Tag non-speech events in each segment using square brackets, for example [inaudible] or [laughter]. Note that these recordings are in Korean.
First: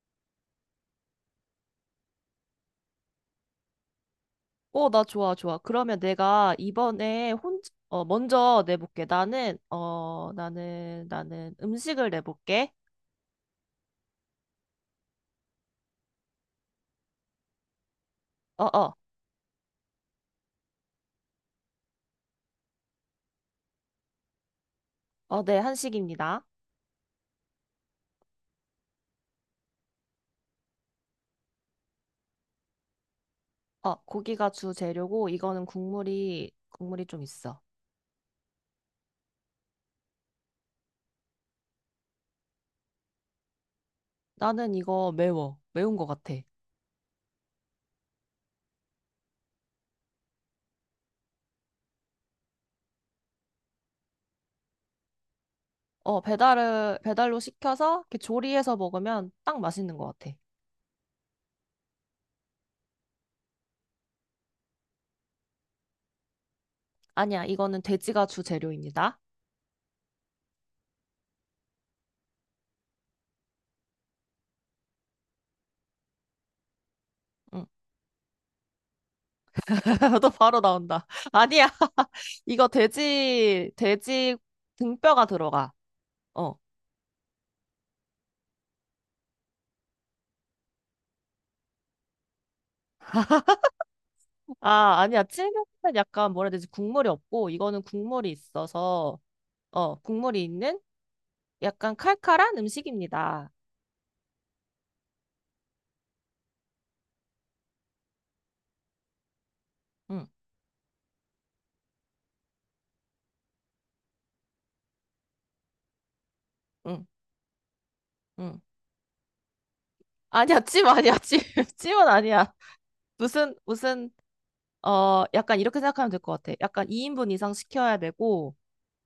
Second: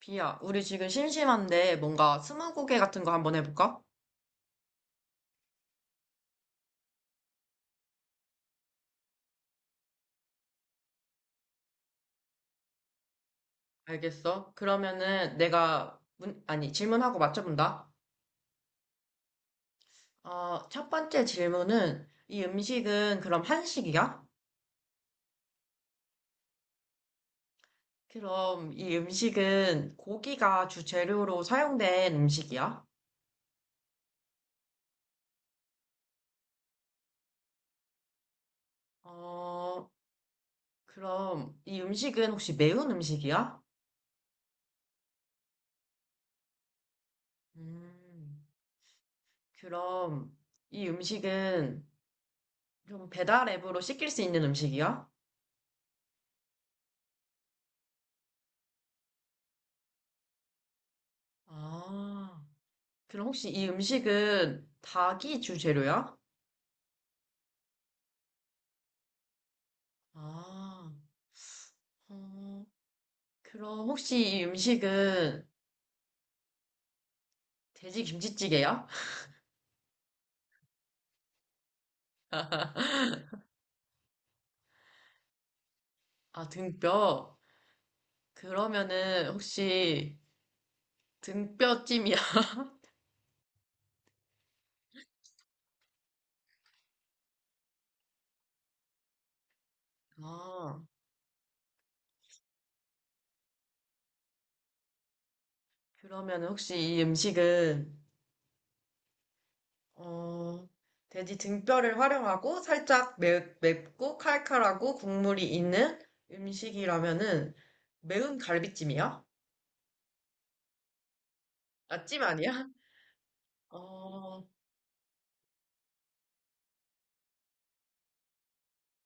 비야, 우리 지금 심심한데 뭔가 스무고개 같은 거 한번 해볼까? 나 좋아, 좋아. 그러면 내가 이번에 먼저 내볼게. 나는 음식을 내볼게. 알겠어. 그러면은 내가 문, 아니, 질문하고 맞춰본다. 어, 어, 첫 번째 질문은 이 음식은 그럼 한식이야? 네, 한식입니다. 그럼 이 음식은 고기가 주재료로 사용된 음식이야? 고기가 주재료고, 이거는 국물이 좀 있어. 어, 그럼 이 음식은 혹시 매운 음식이야? 나는 이거 매워. 매운 것 같아. 음, 그럼 이 음식은 좀 배달 앱으로 시킬 수 있는 음식이야? 배달로 시켜서 이렇게 조리해서 먹으면 딱 맛있는 것 같아. 아. 그럼 혹시 이 음식은 닭이 주재료야? 아니야, 이거는 돼지가 주재료입니다. 아, 어, 그럼 혹시 이 음식은 응. 돼지 김치찌개야? [laughs] 너 바로 나온다. [laughs] 아니야. [laughs] 이거 돼지 등뼈가 들어가. 아, 어. 등뼈. 그러면은 혹시 등뼈찜이야? [laughs] 아, 아니야. 찔면은 약간 뭐라 해야 되지? 국물이 없고, 이거는 국물이 있어서, 국물이 아, 있는 약간 칼칼한 음식입니다. 그러면은 혹시 이 음식은 응, 어, 돼지 등뼈를 활용하고 살짝 매, 맵고 칼칼하고 국물이 있는 응, 음식이라면은 매운 응. 갈비찜이야? 아니야, 찜 아니야, 찜. [laughs] 아, 찜은 찜 아니야? 아니야. [laughs] 무슨, 무슨, 어, 약간 이렇게 생각하면 될 것 같아. 약간 2인분 이상 시켜야 되고,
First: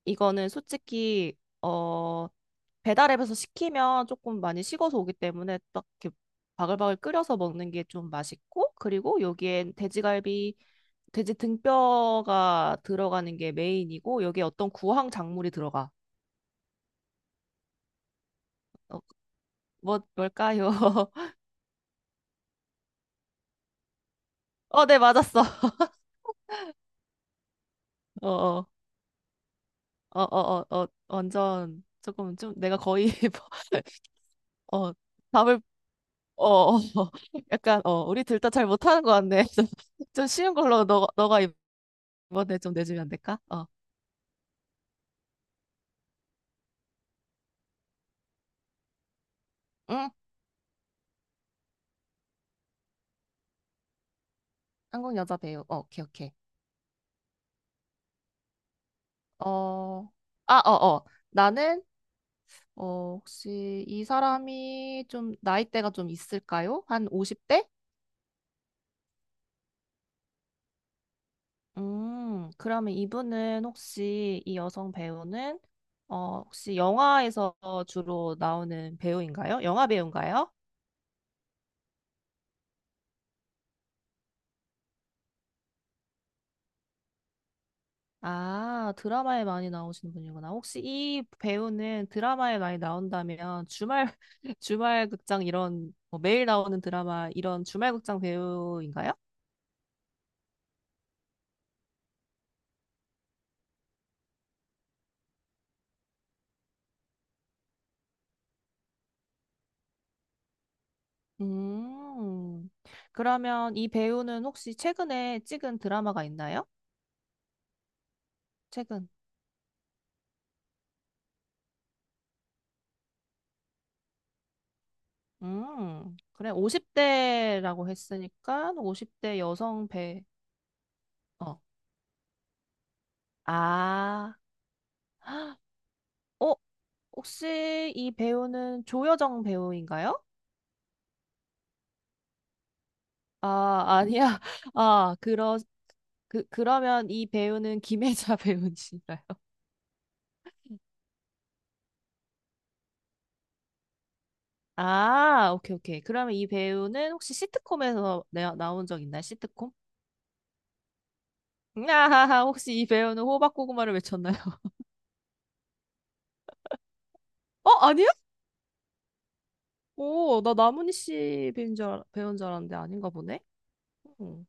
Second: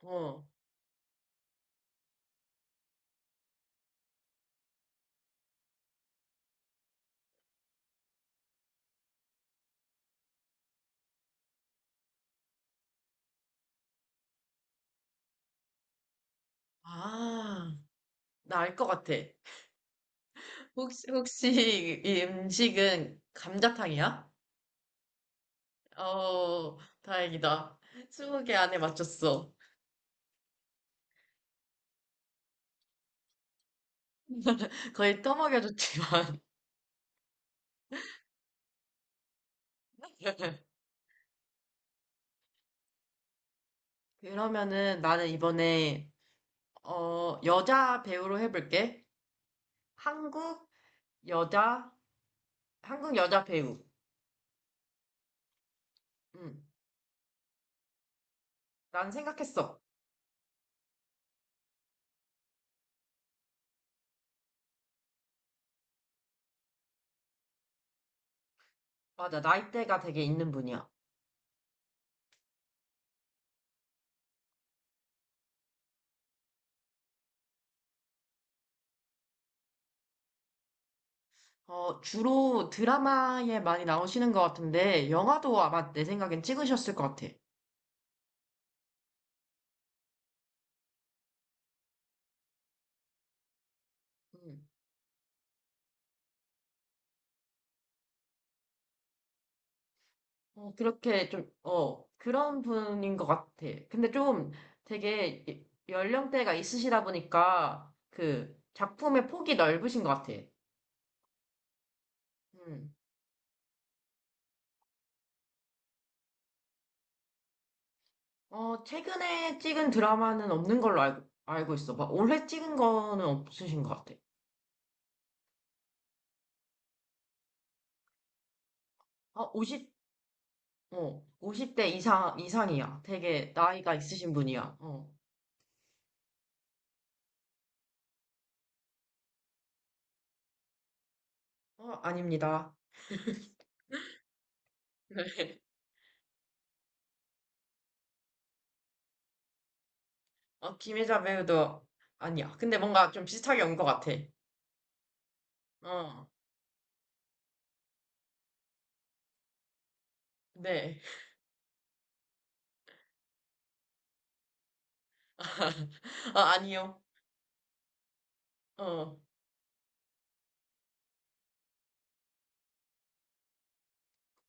어. 이거는 솔직히 배달앱에서 시키면 조금 많이 식어서 오기 때문에 딱 이렇게 바글바글 끓여서 먹는 게 좀 맛있고, 그리고 여기엔 돼지 등뼈가 들어가는 게 메인이고, 여기에 어떤 구황 작물이 들어가. 아, 나 알 것 어, 같아. 뭘까요? 혹시, [laughs] 혹시 이 음식은 감자탕이야? 네, 맞았어. 어, 다행이다. 어 스무 개 어 안에 맞췄어. 완전 조금 좀 내가 거의 [laughs] 어 거의 답을 떠먹여줬지만. 어, 어, [laughs] 약간, 우리 둘 다 잘 못하는 것 같네. [laughs] 좀 쉬운 [laughs] 걸로 너가 이번에 좀 내주면 안 될까? 그러면은 나는 이번에, 여자 배우로 해볼게. 응, 한국 여자, 한국 여자 배우. 한국 여자 배우. 오케이, 오케이. 응, 난 생각했어. 어, 아, 어, 어. 나는, 혹시 이 사람이 좀 나이대가 좀 있을까요? 한 50대? 맞아, 나이대가 되게 있는 분이야. 그러면 이분은 혹시 이 여성 배우는, 혹시 영화에서 주로 나오는 배우인가요? 영화 배우인가요? 주로 드라마에 많이 나오시는 것 같은데, 영화도 아마 내 생각엔 찍으셨을 것 같아. 아, 드라마에 많이 나오시는 분이구나. 혹시 이 배우는 드라마에 많이 나온다면 주말, [laughs] 음. 주말 극장 이런, 뭐 매일 나오는 드라마 이런 주말 극장 배우인가요? 어, 그렇게 좀, 어, 그런 분인 것 같아. 근데 좀 되게 연령대가 있으시다 보니까 그 작품의 폭이 넓으신 것 같아. 음, 음. 그러면 이 배우는 혹시 최근에 찍은 드라마가 있나요? 어, 최근. 최근에 찍은 드라마는 없는 걸로 알고, 알고 있어. 막 올해 찍은 거는 없으신 것 같아. 그래. 50대라고 했으니까 50대 아, 여성 50, 배, 어, 어, 오십 대 이상, 이상이야. 되게 나이가 있으신 아, 분이야. 어, [gasps] 헉, 어, 혹시 이 배우는 조여정 배우인가요? 어, 아닙니다. 아, 아니야. [laughs] 아, 그러, [laughs] 그, 그러면 이 배우는 김혜자 [laughs] 배우인가요? 어, 김혜자 배우도 아니야. 근데 뭔가 좀 비슷하게 온 것 같아. 아, 오케이, 오케이. 어, 그러면 이 배우는 혹시 시트콤에서 나온 적 있나요? 시트콤? 네. 아하하, 혹시 이 배우는 호박고구마를 외쳤나요? [laughs] [laughs] 아, 아니요. 아니야? 어. 오, 나 나문희 씨 배우인 줄, 배우인 줄 알았는데 아닌가 보네? 응.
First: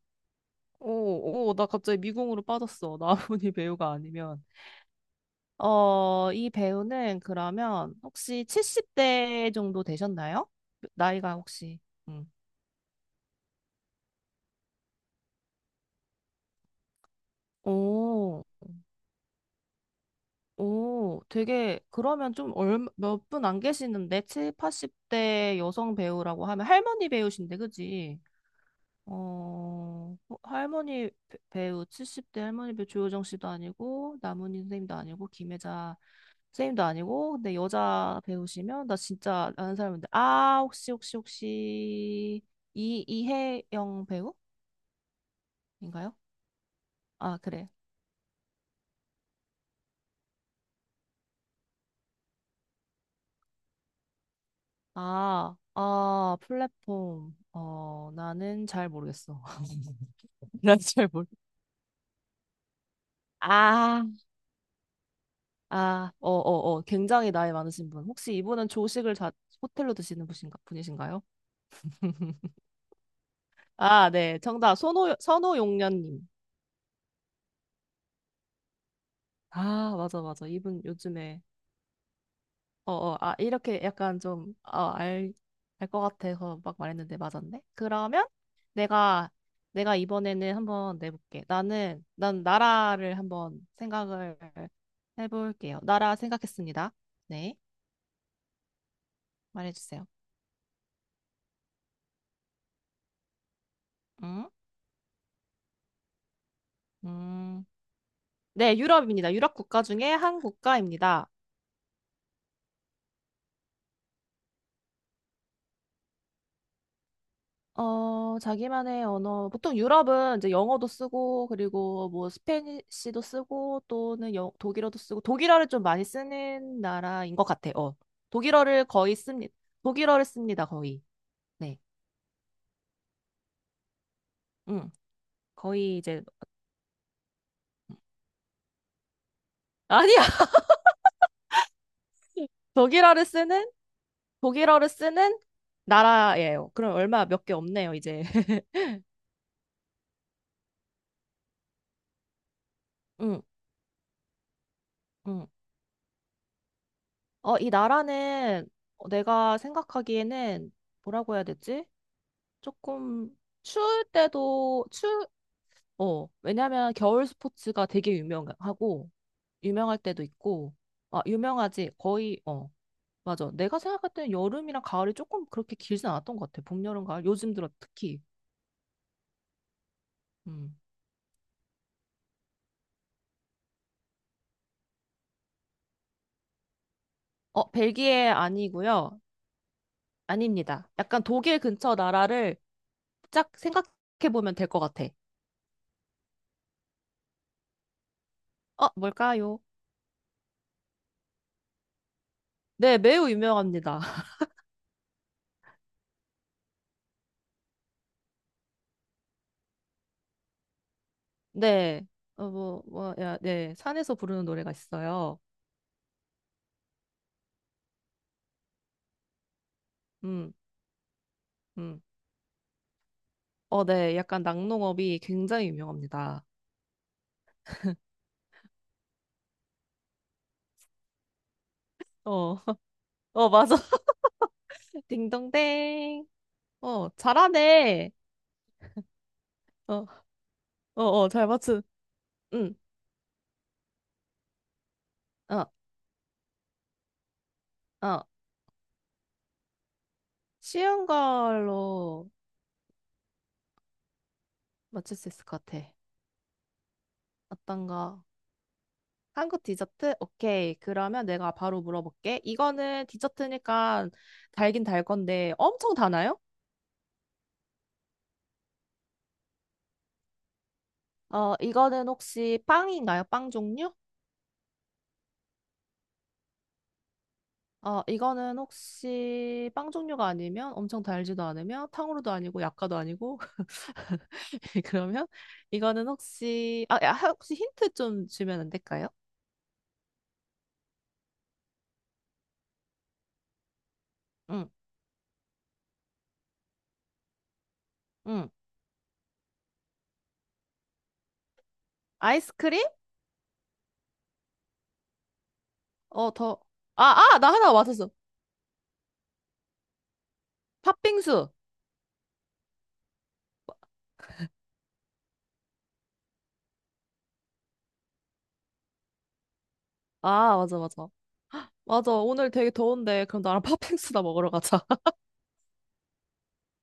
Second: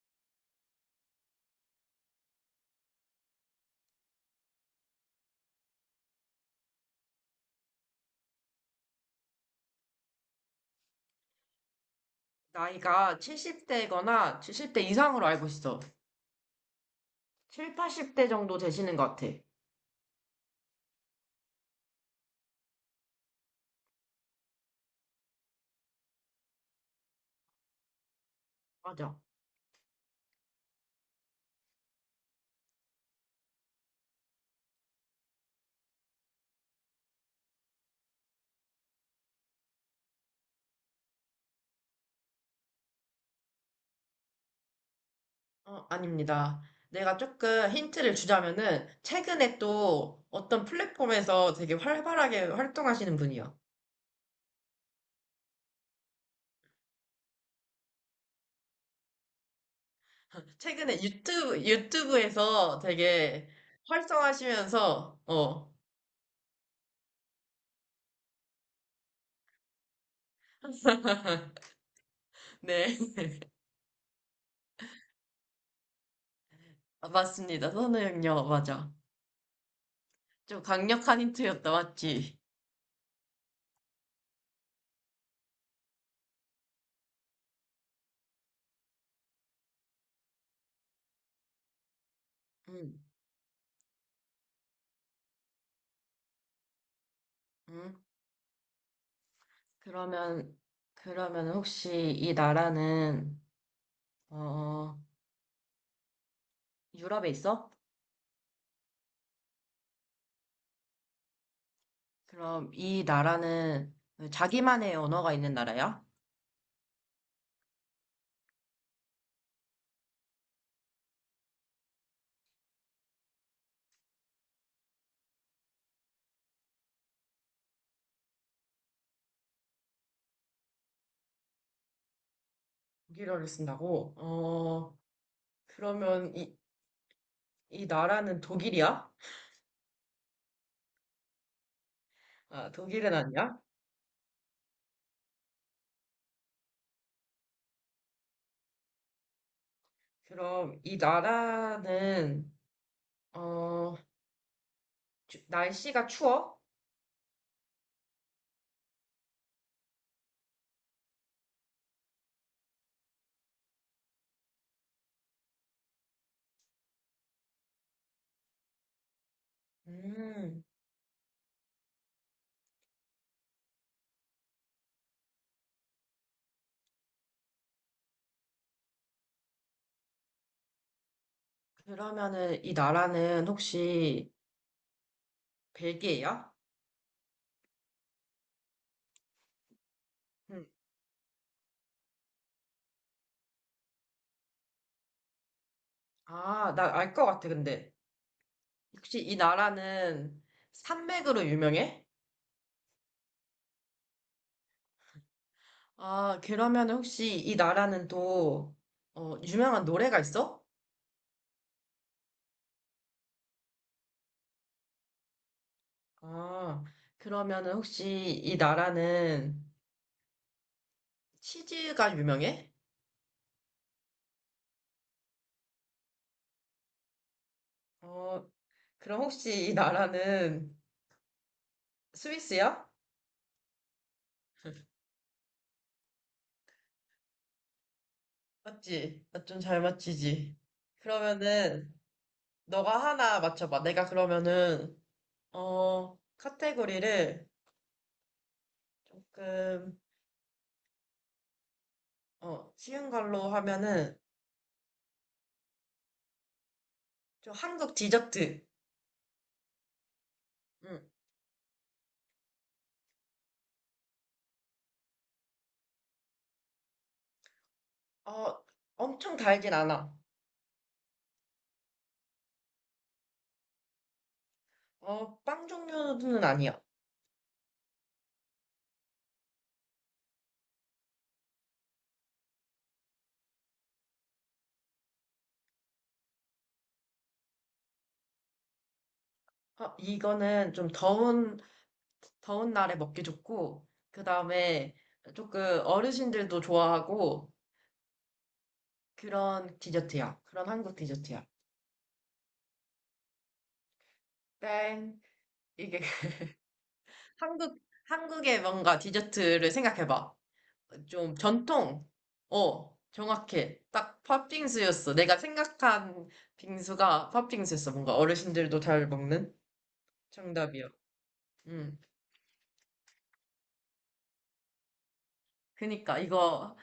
오, 오, 오, 나 갑자기 미궁으로 빠졌어. [laughs] 나문희 배우가 아니면. 이 배우는 그러면 혹시 70대 정도 되셨나요? 나이가 혹시. 나이가 70대거나 70대 이상으로 알고 있어. 7, 80대 오, 정도 되시는 것 같아. 오, 그러면 좀 몇 분 안 계시는데, 70, 80대 여성 배우라고 하면 할머니 배우신데, 그지? 맞아. 할머니 배우, 70대 할머니 배우 조효정 씨도 아니고, 남은희 선생님도 아니고, 김혜자 선생님도 아니고, 근데 여자 배우시면, 나 진짜 아는 사람인데, 아, 혹시, 이혜영 배우인가요? 어, 아닙니다. 내가 아, 그래. 조금 힌트를 주자면은, 최근에 또 어떤 플랫폼에서 되게 활발하게 활동하시는 분이요. 아, 아, 플랫폼. 나는 잘 모르겠어. [laughs] [laughs] 난 최근에 잘 모르. 유튜브, 유튜브에서 되게 아, 활성하시면서, 어, 네. 굉장히 나이 많으신 분. 혹시 이분은 조식을 호텔로 드시는 분이신가요? [laughs] [laughs] 아, 네. 정답. 선호용련님. 아, 맞습니다. 선우형요, 맞아. 아, 맞아, 맞아. 좀 이분 강력한 요즘에 힌트였다, 맞지? 이렇게 약간 좀, 알 것 같아서 막 말했는데 맞았네? 그러면 내가, 내가 이번에는 한번 내볼게. 난 음, 나라를 한번 생각을 해볼게요. 나라 생각했습니다. 네, 음. 말해주세요. 그러면, 그러면 혹시 이 나라는, 음, 어, 유럽에 음. 있어? 네, 유럽입니다. 유럽 국가 중에 한 국가입니다. 그럼 이 나라는 자기만의 언어가 있는 나라야? 자기만의 언어. 보통 유럽은 이제 영어도 쓰고, 그리고 뭐 스페니쉬도 쓰고, 또는 독일어도 쓰고, 독일어를 좀 많이 쓰는 나라인 것 같아. 어. 독일어를 거의 씁니다. 독일어를 씁니다, 거의. 네. 독일어를 쓴다고? 응. 어, 거의 이제, 그러면 이, 이 나라는 독일이야? 아니야! [laughs] 아, 독일은 독일어를 아니야? 쓰는, 독일어를 쓰는 나라예요. 그럼 얼마 몇 개 없네요, 이제. [laughs] 그럼 이 나라는, 응, 어, 응. 날씨가 추워? 이 나라는 내가 생각하기에는 뭐라고 해야 되지? 조금 추울 때도 왜냐면 겨울 스포츠가 되게 유명하고 유명할 때도 음, 있고. 아, 유명하지. 거의 어. 맞아. 내가 생각할 때는 여름이랑 가을이 조금 그렇게 길진 않았던 것 같아. 봄, 여름, 가을. 요즘 들어 특히. 음. 그러면은 이 나라는 혹시 벨기에야? 벨기에 아니고요. 음. 아닙니다. 약간 독일 근처 나라를 짝 생각해 보면 될 것 같아. 아, 나 알 것 같아, 근데. 혹시 이 뭘까요? 나라는 산맥으로 유명해? 네, 매우 유명합니다. [laughs] 아, 그러면 혹시 이 나라는 또, 어, 유명한 노래가 있어? 네. 네. 산에서 부르는 노래가 있어요. 아, 그러면 혹시 이 나라는 음, 음. 치즈가 유명해? 네. 약간 낙농업이 굉장히 유명합니다. 어, 그럼 혹시 이 나라는 어, [laughs] 스위스야? 맞아. [laughs] 딩동댕. 잘하네. 맞지? 나 좀 잘 어, 맞히지? 잘 맞춘. 그러면은, 응, 너가 하나 맞춰봐. 내가 그러면은, 어, 어, 카테고리를 어. 조금, 쉬운 걸로 어, 쉬운 걸로 하면은, 맞출 수 있을 것 같아. 좀 어떤 한국 거? 디저트. 한국 디저트? 오케이. 음. 그러면 내가 바로 물어볼게. 이거는 디저트니까 달긴 달 건데 엄청 다나요? 어, 엄청 달진 않아. 이거는 혹시 빵인가요? 빵 종류? 어, 빵 종류는 아니야. 이거는 혹시 빵 종류가 아니면 엄청 달지도 않으며 탕후루도 아니고 약과도 아니고 [laughs] 그러면 이거는 혹시 힌트 좀 주면 안 될까요? 어, 이거는 좀 더운, 더운 날에 먹기 좋고, 그 응, 다음에 조금 어르신들도 좋아하고, 응. 그런 디저트야. 그런 한국 디저트야. 아이스크림? 땡. 이게 [laughs] 더. 아, 아, 나 하나 한국, 맞았어. 한국의 뭔가 디저트를 생각해봐. 좀 팥빙수. 전통. 어, 정확해. 딱 팥빙수였어. 내가 생각한 빙수가 팥빙수였어. 뭔가 어르신들도 잘 먹는 아, 맞아, 정답이야. 맞아. 응. 맞아. 오늘 되게 더운데 그럼 나랑 [laughs] 팥빙수나 먹으러 가자. [laughs] 그니까 이거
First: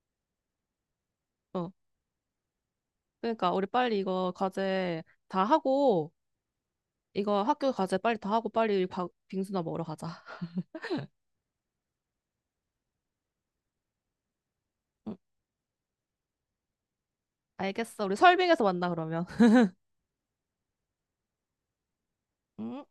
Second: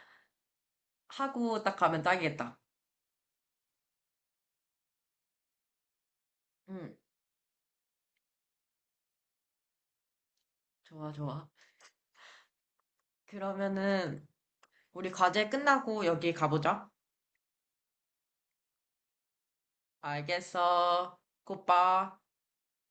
하고 어. 딱 가면 딱이겠다. 그러니까 우리 빨리 이거 과제 다 하고 응, 이거 학교 과제 빨리 다 하고 빨리 빙수나 먹으러 가자. 좋아, 좋아. 그러면은 우리 응, 과제 끝나고 여기 가보자. 알겠어. 우리 설빙에서 만나 그러면. 알겠어. 굿바. 음,